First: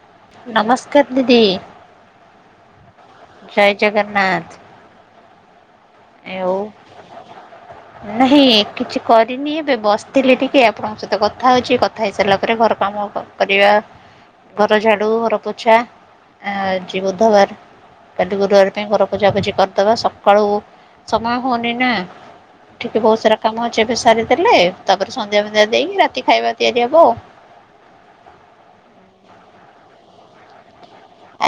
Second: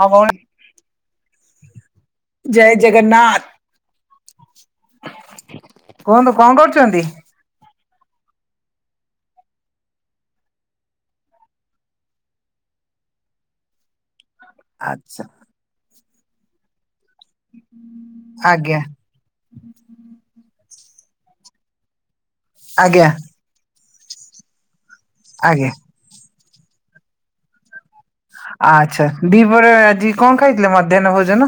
ହଁ ଭଉଣୀ ନମସ୍କାର ଦିଦି। ଜୟ ଜଗନ୍ନାଥ ଜୟ ଜଗନ୍ନାଥ। କୁହନ୍ତୁ କଣ କରୁଛନ୍ତି? ନାଇଁ କିଛି କରିନି ଏବେ ବସିଥିଲି ଟିକେ, ଆପଣଙ୍କ ସହିତ କଥା ହଉଛି, କଥା ହେଇସାରିଲା ପରେ ଘର କାମ କରିବା, ଘର ଝାଡ଼ୁ ଆଚ୍ଛା ଘରପୋଛା ଆଜି ବୁଧବାର, କାଲି ଗୁରୁବାର ଆଜ୍ଞା ପାଇଁ ଘର ପୂଜାପୂଜି କରିଦେବା ସକାଳୁ ସମୟ ହଉନି ନା, ଠିକେ ଆଜ୍ଞା ବହୁତ ସାରା କାମ ଅଛି ଏବେ ସାରିଦେଲେ ତାପରେ ସନ୍ଧ୍ୟା ଫନ୍ଧ୍ୟା ଆଜ୍ଞା ଦେଇକି, ରାତି ଖାଇବା ତିଆରି ହବ ଆଉ। ଆଛା, ଦି ହପରେ ଆଜି କଣ ଖାଇଥିଲେ, ମତେ--?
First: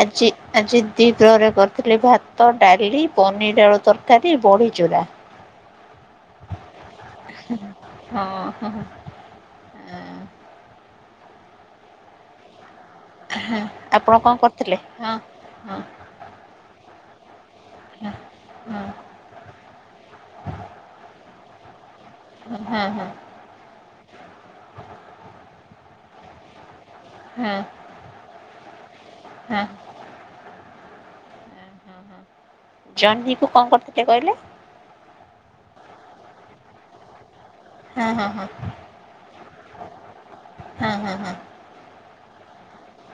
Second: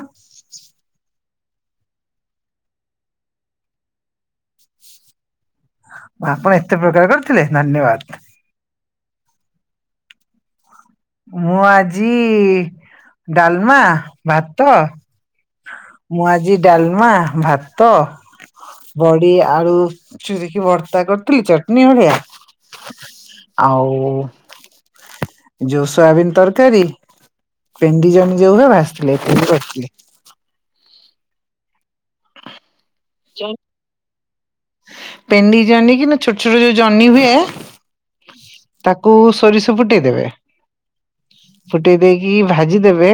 ଆଜି ଆଜି ଦିପହରେ କରିଥିଲି ଭାତ, ଡାଲି, ପନିର ଆଳୁ ତରକାରୀ, ବଢି ଚୁରା। ଆପଣ ଏତେ ପ୍ରକାର କରିଥିଲେ? ଧନ୍ୟବାଦ। ହୁଁ। [unintelligible] ମୁଁ ଆଜି ଡାଲମା, ଆପଣ କଣ ଭାତ କରୁଥିଲେ? ହଁ ହଁ ମୁଁ ଆଜି ଡାଲମା, ଭାତ ହଁ ହଁ ହଁ ବଡି ଆଳୁ ଚୁରିକି ଭର୍ତ୍ତା କରିଥିଲି ଚ ନିଉଳିଆ ହଁ ହଁ ଆଉ ସୋୟାବିନ୍ ତରକାରୀ, ହଁ ପେଣ୍ଡି ଜନ୍ହି ଯୋଉ ଗୁରାକ ଭାଯି ଥିଲେ [unintelligible] ହଁ। କରିଥିଲେ। ଜହ୍ନି କୁ କଣ କରିଥିଲେ କହିଲେ? [unintelligible] ପେଣ୍ଡି ଜହ୍ନି କି ନା ଛୋଟ ଛୋଟ ଯୋଉ ଜହ୍ନି ହୁଏ ହଁ ହଁ ହଁ ତାକୁ ସୋରିଷ ଫୁଟେଇଦବେ, ହଁ ହଁ ହଁ ଫୁଟେଇ ଦେଇକି ଭାଜି ଦେବେ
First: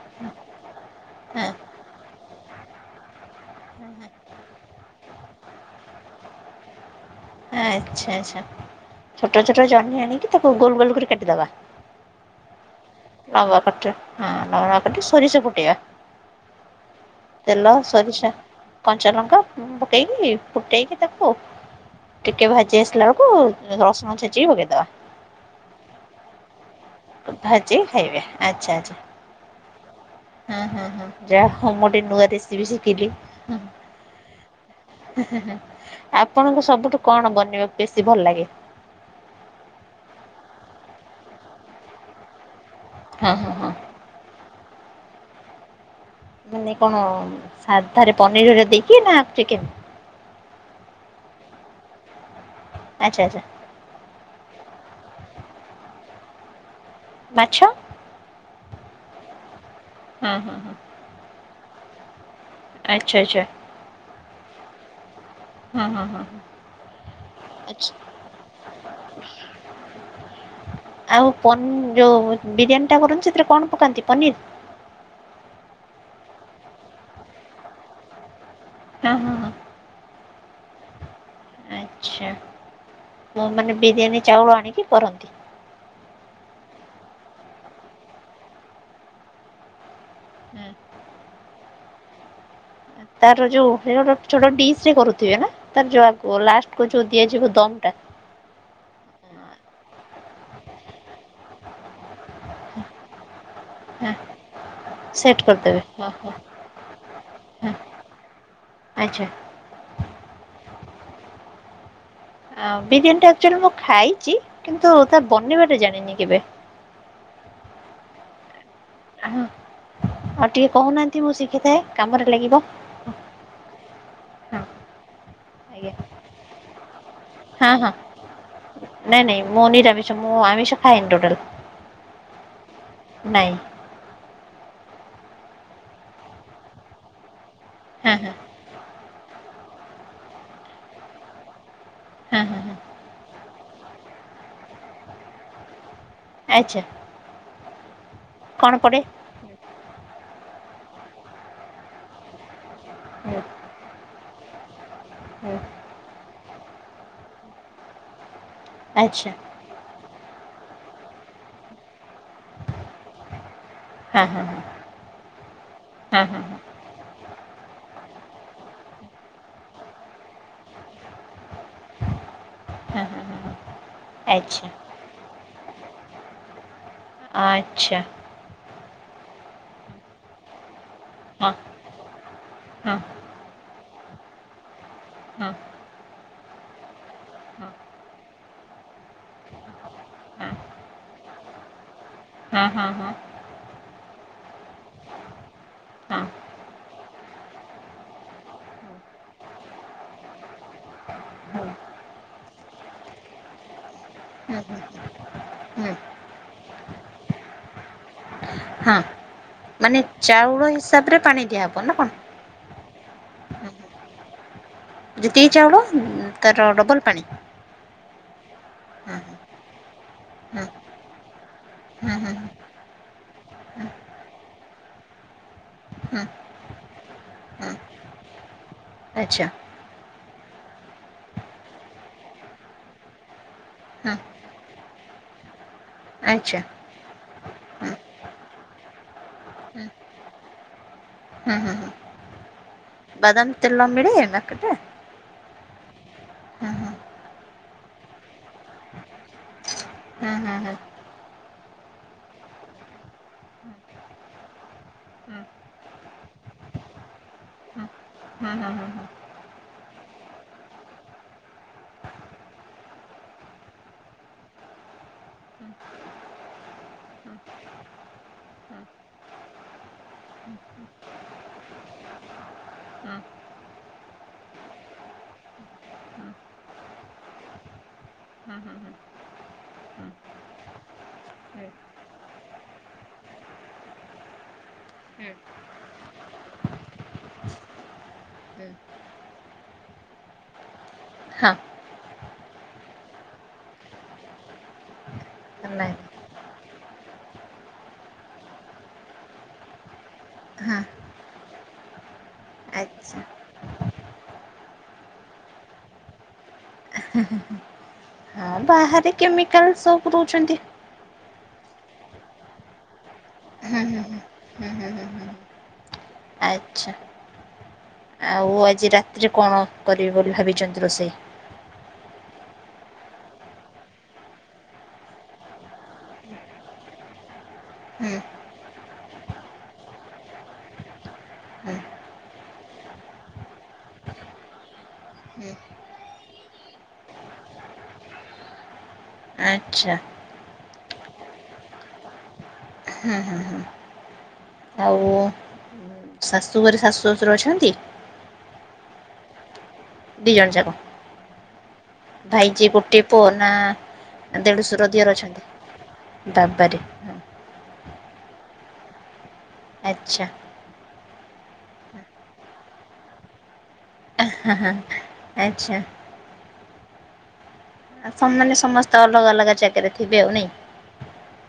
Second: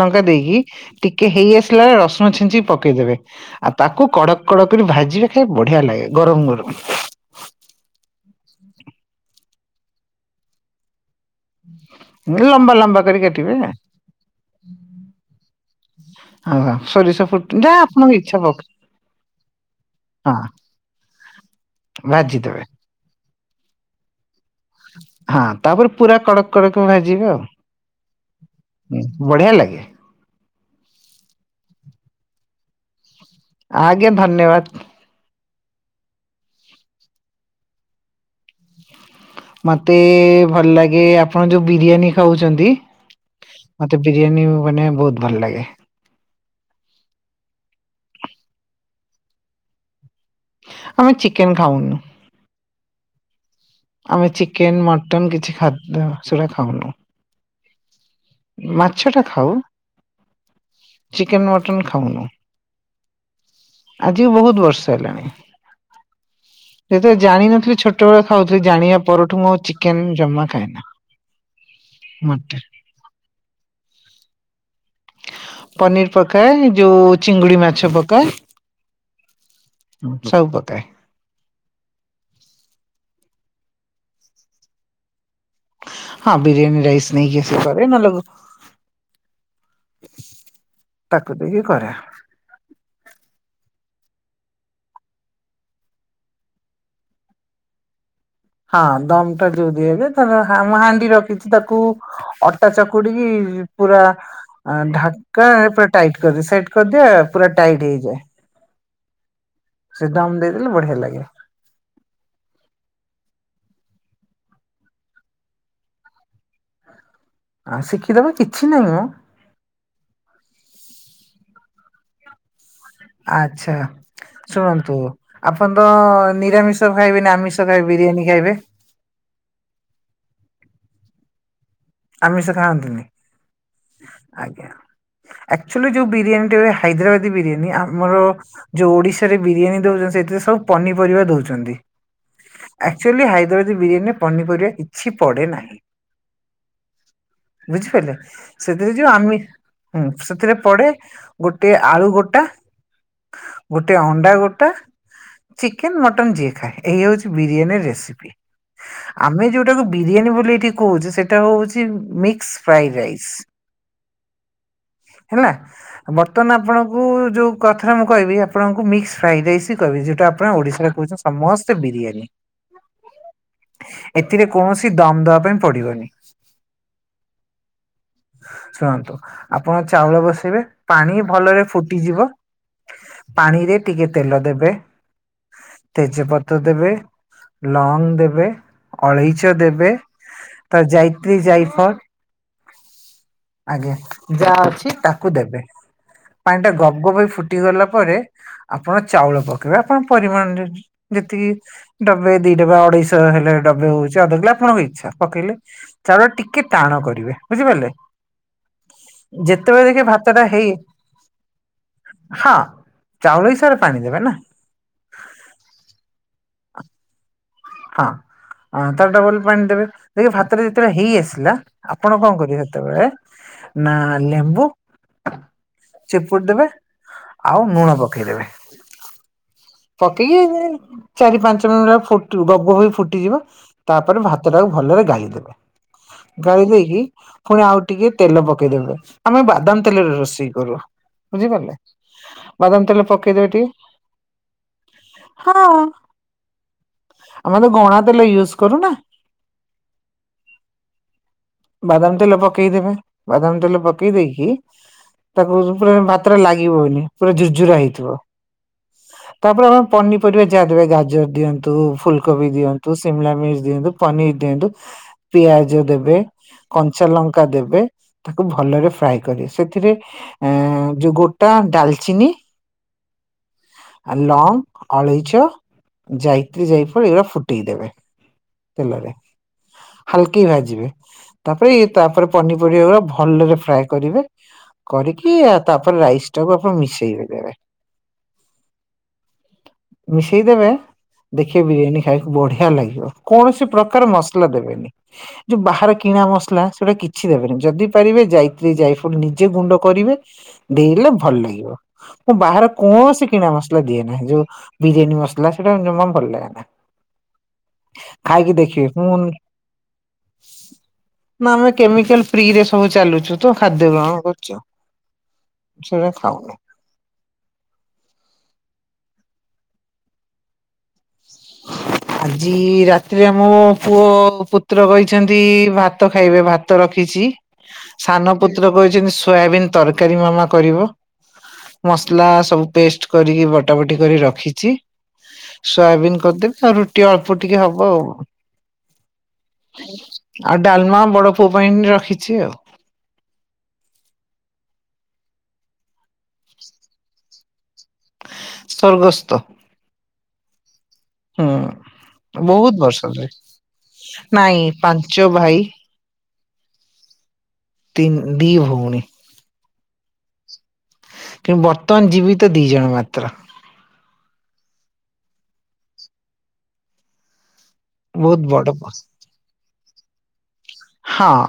ଲଙ୍କା ଦେଇକି, ଟିକେ ହଁ। ହେଇ ଆସିଲା ର ଛିଞ୍ଚି ପକେଇଦେବେ, ଆଉ ତାକୁ କଡ଼ କଡ଼ କରି ଭାଜିବା ଖାଇବେ, ବଢିଆ ଲାଗେ ଗରମ ଗରମ ଆଛା ଆଛା, ଛୋଟ ଛୋଟ ଜହ୍ନି ଆଣିକି ତାକୁ ଗୋଲ ଗୋଲ କରି କାଟିଦବା । ଲମ୍ବା ଲମ୍ବା କରି କାଟିବେ ଲମ୍ବା କଟ, ହଁ ଲବବା କଟ, ସୋରିଷ ଫୁଟେଇବା ହଁ ସୋରିଷ ଫୁଟ ତେଲ, ଯାହା ଆପଣଙ୍କ ସୋରିଷା, ଇଚ୍ଛା ପକ କଞ୍ଚା ଲଙ୍କା, ପକେଇକି ହଁ ଫୁଟେଇକି ତାକୁ ଟିକେ ଭାଜିଦେବେ ଭାଜି ଆସିଲା ବେଳକୁ, ରସୁଣ ଛେଚିକି ପକେଇଦବା। ହଁ ତାପରେ ପୁରା କଡକ କଡକ ଭାଜିବ ଆଉ, ଭାଜିକି ଖାଇବେ ଆଚ୍ଛା ଆଚ୍ଛା। ବଢିଆ ଲାଗେ । ହଁ ହଁ ହଁ, ଯାହା କୁହ ମୁଁ ଗୋଟେ ନୂଆ ରେସିପି ଶିଖିଲି । ଆଜ୍ଞା ଧନ୍ୟବାଦ [unintelligible] ଆପଣଙ୍କ ସବୁଠୁ କଣ ବନେଇବା ବେଶୀ ଭଲ ଲାଗେ? ମତେ ଭଲ ଲାଗେ ଆପଣ ଯୋଉ ବିରିୟାନୀ ଖାଉଛନ୍ତି ହଁ ହଁ ହଁ। ମତେ ବିରିୟାନୀ ମାନେ ବହୁତ ଭଲ ଲାଗେ । ମାନେ କଣ ସାଧାରେ ପନିରରେ ଦେଇକି ନା। ଚିକେନ ଆମେ ଚିକେନ୍ ଖାଉନୁ । ଆଛା ଆଛା । ଆମେ ଚିକେନ, ମଟନ କିଛି ଖାଦ୍ୟ ସେଟା ଖାଉନୁ । ଆଛା। ଉଁ ମାଛ ଟା ଖାଉ ହଁ ହଁ ଚିକେନ, ମଟନ ଖାଉନୁ। ଆଛା ଆଛା। ବର୍ଷେ ହେଲାଣି। ହଁ ହଁ ହଁ ହୁଁ। ଯେତୋବେଳେ ଜାଣିନଥିଲି ଛୋଟବେଳେ ଖାଉଥିଲି। ଜାଣିବା ପରଠୁ ମୁଁ ଆଉ ଚିକେନ ଜମା ଖାଏନା। ଆଉ ପନ୍ ଯୋଉ ମଟନ ବିରିୟାନୀ ଟା କରୁନ। ସେଥିରେ କଣ ପକାନ୍ତି ପନିର? ପନିର ପକାଏ ଯୋଉ ଚିଙ୍ଗୁଡି ମାଛ ପକାଏ ହଁ ହଁ ହଁ। ସବୁ ପକା କାଏ। ଆଚ୍ଛା ମୁଁ ମାନେ ବିରିୟାନୀ ଚାଉଳ ଆଣିକି କରନ୍ତି। ହଁ ବିରିୟାନୀ ରାଇସ ନେଇକି ଆସିକି କରେ ନହଲେ ଘ ହୁଁ। ତାକୁ ଦେଇକି କରେ। ତାର ଯୋଉ ହେଇ ଗୋଟେ ଛୋଟ ଡିସରେ କରୁଥିବେ ନା? ତାର ଯୋଉ ଆଗ ଲାଷ୍ଟ କୁ ଯୋଉ ଦିଆଯିବ ଦମ ଟା ହଁ ଦମ ଟା ଯୋଉ ଦିଆ ହୁଏ। ତାର ହା ମୁଁ ହାଣ୍ଡି ରଖିଚି ତାକୁ ଅଟା ଚକୁଡି କି ପୁରା ହଁ। ଆ ସେଟ୍ ଢ଼ାଙ୍କା କରିଦେବେ। ପୁରା ହଁ ଟାଇଟ ହଁ କରିଦିଏ ସେଟ୍ କରିଦିଏ। ପୁରା ଟାଇଟ ହେଇଯାଏ। ଆଛା। ସେ ଦମ୍ ଦେଇଦେଲେ ବଢିଆ ଲାଗେ। ଆଁ ବିରିୟାନୀ ଟା ଅକ୍ଚୁଲିରେ ମୁଁ ଖାଇଚି କିନ୍ତୁ ତା ବନେଇବାଟା ଜାଣିନି କେବେ। [inaudible] ଆଁ ଶିଖିଦବା କି ଆହଁ ଆଉ ଟିକେ କୋହୁନାହାନ୍ତି ମୁଁ ଶିଖିଥାଏ। କାମରେ ଲାଗିବ। ଆଛା ହଁ ଶୁଣନ୍ତୁ ଆପଣ ତ ଆଜ୍ଞା ନିରାମିଷ ମୁଁ ଖାଇବିନି ଆମିଷ ହଁ ଖାଇବେ ହଁ ବିରିୟାନୀ ଖାଇବେ ନାଇଁ ନାଇଁ ମୁଁ ନିରାମିଷ ମୁଁ ଆମିଷ ଖାଇଏନି ଟୋଟାଲ। ଆମିଷ ଖାଆନ୍ତିନି? ନାଇଁ। ଆଜ୍ଞା ଆକ୍ଚୁଲି ଯୋଉ ବିରିୟାନୀ ଟି ହୁଏ ହାଇଦ୍ରାବାଦୀ ବିରିୟାନ ନି ହଁ ଆମର ହଁ ଯୋଉ ଓଡିଶାରେ ବିରିୟାନୀ ଦୋଉଚନ୍ତି ସେଥିରେ ସବୁ ପନିପରିବା ଦୋଉଚନ୍ତି। ହଁ ହଁ ହଁ ଆକ୍ଚୁଆଲି ହାଇଦ୍ରବାଦୀ ବିରିୟାନୀରେ ପନିପରିବା କିଛି ପଡ଼େ ନାହିଁ। ଆଛା। ବୁଝିପାଇଲେ ସେଥିରେ ପଡ଼େ? ଯୋଉ ଆମି ହୁଁ ସେଥିରେ ପଡେ ଗୋଟେ ଆଳୁ ଗୋଟା ହୁଁ ଗୋଟେ ଅଣ୍ଡା ଗୋଟା ହୁଁ ଚିକେନ୍ ମଟନ୍ ଯିଏ ଖାଏ ଏଇଆ ହୋଉଚି ବିରିୟାନୀ ରେସିପି। ଆଚ୍ଛା ଆମେ ଯୋଉଟାକୁ ବିରିୟାନୀ ବୋଲି ଏଇଠି କୋହୁଚେ ସେଟା ହୋଉଛି ଚି ମିକ୍ସ ଫ୍ରାଇ ରାଇସ୍। ହଁ ହଁ ହେଲା ହଁ ହଁ ହଁ ବର୍ତ୍ତମାନ ଆପଣଙ୍କୁ ଯୋଉ କଥାରେ ମୁଁ କହିବି ଆପଣଙ୍କୁ ମିକ୍ସ ଫ୍ରାଇ ରାଇସ୍ ହିଁ କହିବି ଯୋଉଟା ଆପଣ ଓଡିଶାରେ କୋହୁଚନ୍ତି ସମସ୍ତ ସ୍ତେ ବିରିୟାନୀ ହଁ ହଁ ହଁ ହଁ ଏଥିରେ ଆଚ୍ଛା। କୌଣସି ଦମ ଦବା ପାଇଁ ପଡିବନି। ଆଛା। ଶୁଣନ୍ତୁ ଆପଣ ଚାଉଳ ବସେଇବେ ପାଣି ହଁ ଭଲରେ ଫୁଟିଯିବ ହଁ ପାଣିରେ ଟିକେ ତେଲ ଦେବେ। ହଁ ହଁ ତେଜପତ୍ର ଦେବେ ହଁ ଲଙ୍ଗ ଦେବେ। ଅଳେଇଚ ଦେବେ ତ ଯାଇତ୍ରୀ ଯାଇଫର ହଁ ହଁ ହଁ। ଯାହା ଅଛି ତାକୁ ଦେବେ। ପାଣି ଟା ଗବ ଗବ ହେଇ ଫୁଟି ଗଲା ପରେ ଆପଣ ଚାଉଳ ପକେଇବେ ଆପଣ ପରିମାଣରେ ଯେତିକି ହୁଁ ହୁଁ ଡବେ ଦିଇ ଡବେ ଅଢେଇଶହ ହେଲେ ଡବେ ହୋଉଚି ଅଧଗିଲା ଆପଣ ଇଚ୍ଛା ପକେଇଲେ। ହୁଁ ଚାଉଳ ଟିକେ ଟାଣ କରିବେ ବୁଝିପାରିଲେ। ହଁ ଯେତେବେଳେ ମାନେ ଦେଖିବେ ଭାତ ଟା ଚାଉଳ ହେଇ ହିସାବରେ ପାଣି ଦିଆହବ ନା କଣ? ହଁ। ଚାଉଳ ହିସାବରେ ପାଣି ଦେବେ ନା। ଯେତିକି ଚାଉଳ ଉଁ, ତାର ଡବଲ୍ ପାଣି? ହଁ। ହଁ ତାର ହୁଁ ଡବଲ୍ ପାଣି ଦେବେ। ଦେଖିବେ ଭାତଟା ଯେତେବେଳେ ହେଇ ଆସିଲା ହୁଁ ଆପଣ କଣ ହୁଁ କରିବେ ସେତେବେଳେ ନା ଲେମ୍ବୁ ହ। ଚିପୁଡ଼ି ଦେବେ ଆଉ ଲୁଣ ପକେଇଦବେ । ଆଚ୍ଛା। ଏତିକି ଚାରି ପାଞ୍ଚ ମିନିଟ୍ ର ଫୁଟିବ ଗବ ଗବ ହେଇ ଫୁଟିଯିବ। ହୁଁ ତାପରେ ଭାତ ଟାକୁ ଭଲରେ ଗାଈ ଦେବେ। ଆଚ୍ଛା ଗାଳି ଦେଇକି ପୁଣି ଆଉ ହୁଁ ଟିକେ ତେଲ ପକେଇଦବେ। ଆମେ ବାଦାମ ହୁଁ ତେଲରେ ରୋଷେଇ କରୁ। ହୁଁ ହୁଁ ବୁଝିପାରିଲେ। ହୁଁ ବାଦାମ ତେଲ ବାଦାମ ପକେଇଦେବେ ଟିକେ। ତେଲ ମିଳେ ମାର୍କେଟରେ? ହଁ। ହୁଁ ଆମେ ତ ଗଣା ତେଲ ୟୁଜ୍ କରୁ ନା। ହଁ, ହଁ। ବାଦାମ ତେଲ ପକେଇଦେବେ। ବାଦାମ ତେଲ ପକେଇ ଦେଇକି ହୁଁ ତାକୁ ପୁରା ମାତ୍ର ଲାଗିବନି ପୁରା ଝୁୁରଝୁରା ହେଇଥିବ। ହୁଁ ହୁଁ ହୁଁ। ତାପରେ ଓ ପନିପରିବା ଯାହାଦେବେ ଗାଜର ଦିଅନ୍ତୁ। ଫୁଲକୋବି ଦିଅନ୍ତୁ। ସିମଲା ମିର୍ଚ ଦିଅନ୍ତୁ। ପନିର୍ ଦିଅନ୍ତୁ। ପିଆଜ ଦେବେ। କଞ୍ଚା ଲଙ୍କା ଦେବେ। ତାକୁ ଭଲରେ ଫ୍ରାଏ କରି। ସେଥିରେ ଏଁ, ଯୋଉ ଗୋ ତ ଡାଲଚିନି ହୁଁ। ଆ, ଲଙ୍ଗ୍, ଅଳେଇଚ। ଜାଇତ୍ରୀ ଜାଇଫଳ ଏଇଡା ଫୁଟେଇ ଦେବେ। ହୁଁ, ହୁଁ, ହୁଁ। ହାଲକି ଭାଜିବେ। ତାପରେ ଇ ତାପରେ ପନିପରିବା ଭଲରେ ଫ୍ରାଏ କରିବେ। କରିକି ତାପରେ ରାଇସ ଟାକୁ ଆପଣ ମିଶେଇ ଦେବେ। ଏ ମିଶେଇ ଦେବେ। ଦେଖିବେ ବିରିୟାନୀ ଖାଇବାକୁ ବଢିଆ ଲାଗିବ। କୌଣସି ପ୍ରକାର ମସଲା ଦେବେନି ଯୋଉ ବା ହେଲା ଆର କିଣା ମସଲା ସେଟା କିଛି ଦେବେନି। ଯଦି ପାରିବେ ଜାଇତ୍ରୀ ଜାଇଫଲ ନିଜେ ଗୁଣ୍ଡ କରିବେ ହଁ ଦେ ଇଲେ ଭଲ ଲାଗିବ। ମୁଁ ବାହାର ଆଚ୍ଛା କୌଣସି କିଣା ମସଲା ଦିଏ ନାହିଁ। ଯୋଉ ବିରିୟାନୀ ମସଲା ସେଟା ଜମା ଭଲ ଲାଗେ ନା। ଖାଇକି ହଁ ଦେଖିବେ ମୁଁ ବାହାରେ କେମିକାଲ୍ ସବୁ ପୁରଉଛନ୍ତି। ନା ଆମେ କେମିକାଲ୍ ଫ୍ରିରେ ସବୁ ଚାଲୁଚୁ ତ। ହୁଁ ଖାଦ୍ୟ ହୁଁ ହୁଁ ଗ୍ରହଣ କରୁଚୁ। ହୁଁ ହୁଁ ହୁଁ। ସେଟା ଖାଉନି। ଆଚ୍ଛା ଆଉ ଆଜି ରାତିରେ କଣ କରିବେ ବୋଲି ଭାବିଚନ୍ତି ରୋଷେଇ? ଆଜି ରାତିରେ ମୋ ପୁଅ ପୁତ୍ର କହିଛନ୍ତି ଭାତ ଖାଇବେ। ଭାତ ର ଖିଛି। ହୁଁ ସାନ ପୁତ୍ର କହିଛନ୍ତି ସୋୟାବିନ ତରକାରୀ ମାମା କରିବ। ହୁଁ ମସଲା ସବୁ ପେଷ୍ଟ କରିକି ବଟା ବଟି କରି ରଖିଛି। ହୁଁ, ସୋୟାବିନ କରିଦେବି। ଆଉ ରୁଟି ଅଳ୍ପ ଟିକେ ହବ ଆଉ ଆଚ୍ଛା ଆଉ ଡାଲମା ବଡ ପୁଅ ପାଇଁ ରଖିଛି ଆଉ। ହଁ ହଁ ହଁ ଆଉ ଶାଶୁ ଘରେ ଶାଶୁ ଶଶୁର ଅଛନ୍ତି? ସର୍ଗସ୍ତ। ଦି ଜଣ ଯାକ? ହଁ। ଭାଇ ଯିଏ ବହୁତ ଗୋଟେ ବର୍ଷ ପୁଅ ତଳେ। ନା ନାଇଁ ଦେଢଶୁର ଦିଅର ପାଞ୍ଚ ଅଛନ୍ତି ଭାଇ। ବାବାରେ। ତି-ଦି ଭଉଣୀ। ଆଚ୍ଛା। କିନ୍ତୁ ବର୍ତ୍ତମାନ ଜୀବ ତ ଦି ଜଣ ମାତ୍ର। ହଁ ହଁ ଆଚ୍ଛା। ବହୁତ ମାନେ ବଡ ପୁଅ। ସମସ୍ତେ ଅଲଗା ଅଲଗା ଜାଗାରେ ଥିବେ ଆଉ ନାଇଁ। ହଁ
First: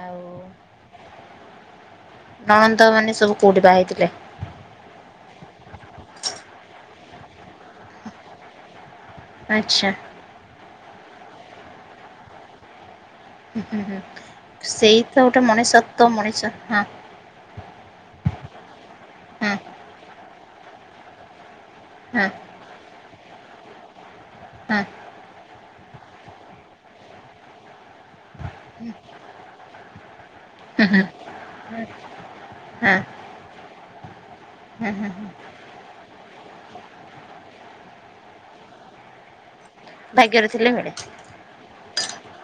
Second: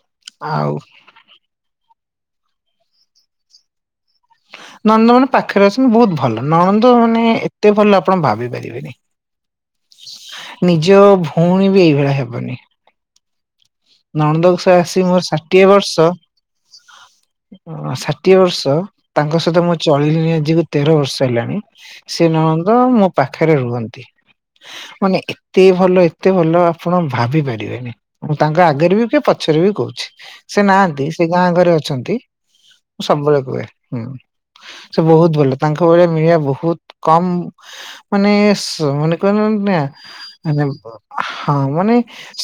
ଆଉ ଆଉ ନଣନ୍ଦ ମାନେ ସବୁ କୋଉଠି ବାହା ହେଇଥିଲେ? ନଣନ୍ଦ ମାନେ ପାଖରେ ଅଛନ୍ତି ବହୁତ ଭଲ ନଣନ୍ଦ ମାନେ ଏତେ ଭଲ ଆପଣ ଭାବି ପାରିବେନି। ଆଚ୍ଛା। ନିଜ ଭଉଣୀ ବି ଏଇଭଳିଆ ହେବନି। ହୁଁ ହୁଁ ହୁଁ। ନନ୍ଦକୋଷ ସେଇ ଆସି ତ ମୋର ଗୋଟେ ଷାଠିଏ ବର୍ଷ। ମଣିଷତ୍ୱ ମଣିଷ ହଁ ଷାଠିଏ ବର୍ଷ ତାଙ୍କ ହଁ ସହିତ ମୁଁ ଚଳିଲିଣିି ଆଜିକୁ ତେର ବର୍ଷ ହେଲାଣି ସେ ହଁ ନଣ ମୋ ପାଖରେ ରୁହନ୍ତି। ହଁ। ମାନେ ଏତେ ଭଲ ଏତେ ଭଲ ଆପଣ ଭାବି ପାରିବେନି। ତାଙ୍କ ଆଗରେ ବି କି ପଛରେ ବି କହୁଛି ସେ ହୁଁ ହୁଁ ହୁଁ ନାହାନ୍ତି ସେ ଗାଁ ଘରେ ହଁ ଅଛନ୍ତି। ହଁ ମୁଁ ସବୁବେଳେ କୁହେ ହୁଁ। ହୁଁ ସେ ହୁଁ ହୁଁ ବହୁତ ଭଲ ତାଙ୍କ ଭଳିଆ ମିଳିବା ବହୁତ କମ୍ ମାନେ ସେ କହନ୍ତି ନା ଭାଗ୍ୟରେ ମାନେ ଥିଲେ ମିଳେ ହଁ ମାନେ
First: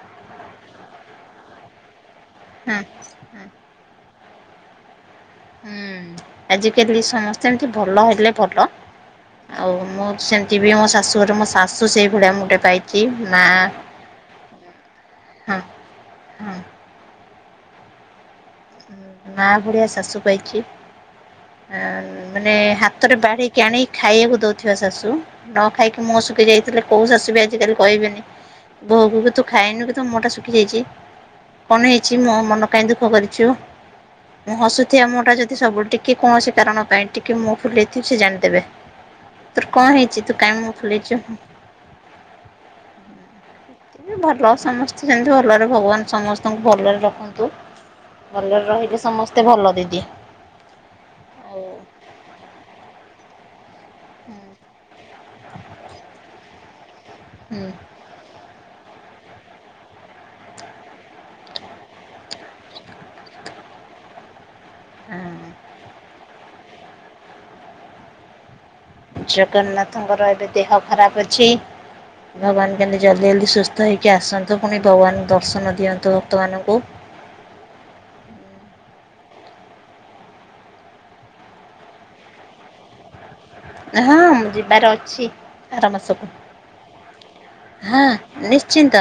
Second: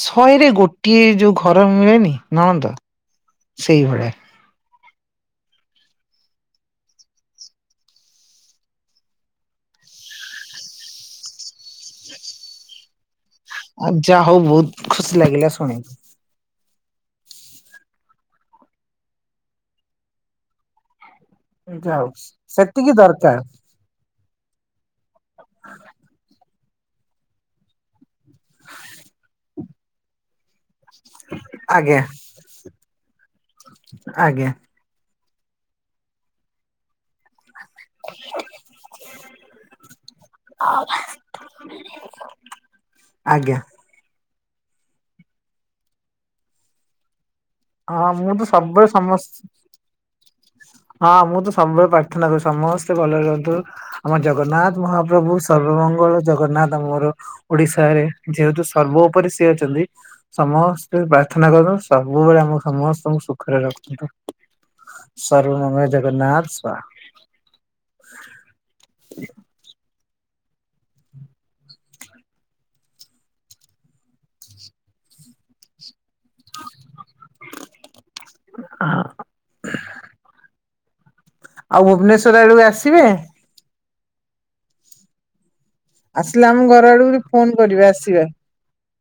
ଶହେରେ ଗୋ ଗୋଟିଏ ଯୋଉ ଘର ମିଳେନି ନଳନ୍ଦ ହୁଁ ହୁଁ। ସେଇଭଳିଆ। ହୁଁ ଆଜିକାଲି ସମସ୍ତେ ଏମିତି ଭଲ ହେଲେ ଭଲ। ଆଉ ମୁଁ ସେମିତି ବି ମୋ ଶାଶୁଘର ମୋ ଶାଶୁ ସେଇ ଭଳିଆ ମୁଁ ଗୋଟେ ପାଇଚି। ଆ ଯାହା ହଉ ବହୁତ ଖୁସି ଲାଗିଲା ହଁ ଶୁଣିକି। ହଁ ମା ଭଳିଆ ଶାଶୁ ପାଇଚି। ଯାଉ ମାନେ ସେତିକି ହାତରେ ଦରକାର ବାଢିକି ଆଣିକି ଖାଇବାକୁ ଦଉଥିବା ଶାଶୁ ନ ଖାଇକି ମୁହଁ ଶୁଖି ଯାଇ ଦେଲେ କୋଉ ଶାଶୁ ବି ଆଜିକାଲି କହିବେନି ବୋହୂକୁ କି ତୁ ଖାଇନୁ କି ତୋ ମୁହଁଟା ଶୁଖିଯାଇଛି। କଣ ଆଜ୍ଞା ହେଇଛି ମୋ ମନ କାହିଁ ଦୁଃଖ କରିଛୁ ଆଜ୍ଞା ମୁଁ ହସୁଥିବା ମୋର ଟା ଯଦି ସବୁଠିକି ଟିକେ କୌଣସି କାରଣ ପାଇଁ ଟିକେ ମୁଁ ଫୁଲେଇଛୁ ସିଏ ଜାଣିଦେବେ ତୋର କଣ ହେଇଚି ତୁ କାଇଁ ମୁହଁ ଫୁଲେଇଛୁ? ଆଜ୍ଞା। ଭଲ ସମସ୍ତେ ଯେମତି ଭଲରେ ଭଗବାନ ସମସ୍ତଙ୍କୁ ଭଲରେ ରଖନ୍ତିୁ। ହଁ ମୁଁ ତ ସବୁବେଳେ ସମସ୍ତ ଭଲ ଦିଦି ହଁ ମୁଁ ତ ଆଉ ସବୁବେଳେ ପ୍ରାର୍ଥନା କରୁଛି। ସମସ୍ତେ ଭଲ ରୁହନ୍ତୁ ଆମ ହୁଁ ଜଗନ୍ନାଥ ମହାପ୍ରଭୁ ସର୍ବମଙ୍ଗଳ ଜଗନ୍ନାଥ ଆମର ହୁଁ ଓଡ଼ିଶାରେ ଯେହେତୁ ସର୍ବ ଉପରେ ସିଏ ଅଛନ୍ତି ସମସ୍ତେ ପ୍ରାର୍ଥନା କରନ୍ତୁ ସବୁବେଳେ ଆମ ମ ସମସ୍ତଙ୍କୁ ସୁଖରେ ରଖନ୍ତୁ। ହଁ ସର୍ବ ମଙ୍ଗଳେ ଜଗନ୍ନାଥ ସ୍ୱାମୀ। ଜଗନ୍ନାଥଙ୍କର ଏବେ ଦେହ ଖରାପ ଅଛି। ଭଗବାନ କେମିତି ଜଲଦି ଜଲଦି ସୁସ୍ଥ ହେଇକି ଆସନ୍ତୁ ପୁଣି ଭଗବାନ ଦର୍ଶନ ଦିଅନ୍ତୁ। ଭକ୍ତ ମାନଙ୍କୁ। ହଁ। ଆଉ ଭୁବନେଶ୍ୱର ଆଡ଼ୁ ଆସିବେ? ହଁ ଯିବାର ଅଛି। ଆର ମାସକୁ ଆସିଲେ ଆମ ଘର ଆଡ଼କୁ ଫୋନ କରିବେ ହଁ ଆସିବେ। ନିଶ୍ଚିନ୍ତ।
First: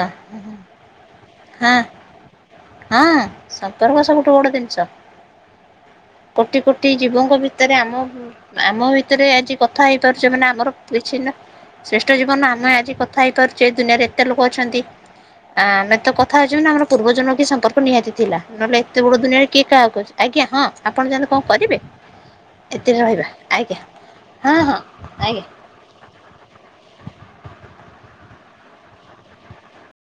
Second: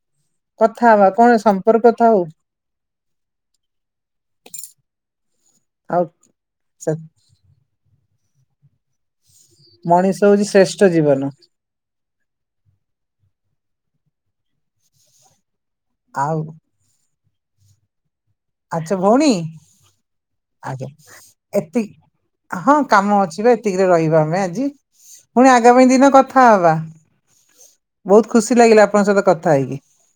କଥା ହବା କଣ ହଁ ସମ୍ପର୍କ ଥାଉ? ହଁ ସମ୍ପର୍କ ସେମିତି ଗୋଟେ ଜିନିଷ। କୋଟି କୋଟି ଆଉ ଜୀବଙ୍କ ଭିତରେ ଆମ ଆମ ଭିତରେ ଆଜି କଥା ମଣିଷ ହେଇପାରୁଛେ ମାନେ ହଉଛି ଆମର ଶ୍ରେଷ୍ଠ କିଛି ଜୀବନ ଶ୍ରେଷ୍ଠ ଜୀବନ ଆମେ ଆଜି ଥା ହେଇପାରୁଛେ ଏ ଦୁନିଆରେ ଏତେ ଲୋକ ଅଛନ୍ତି ଆ ଆମେ ତ କଥା ଆଉ ହେଉଛେ ଆମର ପୂର୍ବ ଜନ୍ମ ସମ୍ପର୍କ ନିହାତି ଥିଲା ନହେଲେ ଆଚ୍ଛା ଏତେ ବଡ଼ ଭଉଣୀ ଦୁନିଆରେ କିଏ କାହାକୁ ଅଛି ଆଜ୍ଞା ହଁ ଆପଣ ଜାେଲେ କଣ କରିବେ? ଏତି ହଁ ଏତିକି କାମ ରହିବା ଅଛି ବା ଆଜ୍ଞା ଏତିକିରେ ରହିବା। ହଁ ଆଜି ହଁ ଆଜ୍ଞା। ପୁଣି ଆଗାମୀ ଦିନ କଥା ହବା। ବହୁତ ଖୁସି ଲାଗିଲା ଆପଣଙ୍କ ସହିତ କଥା ହେଇକି।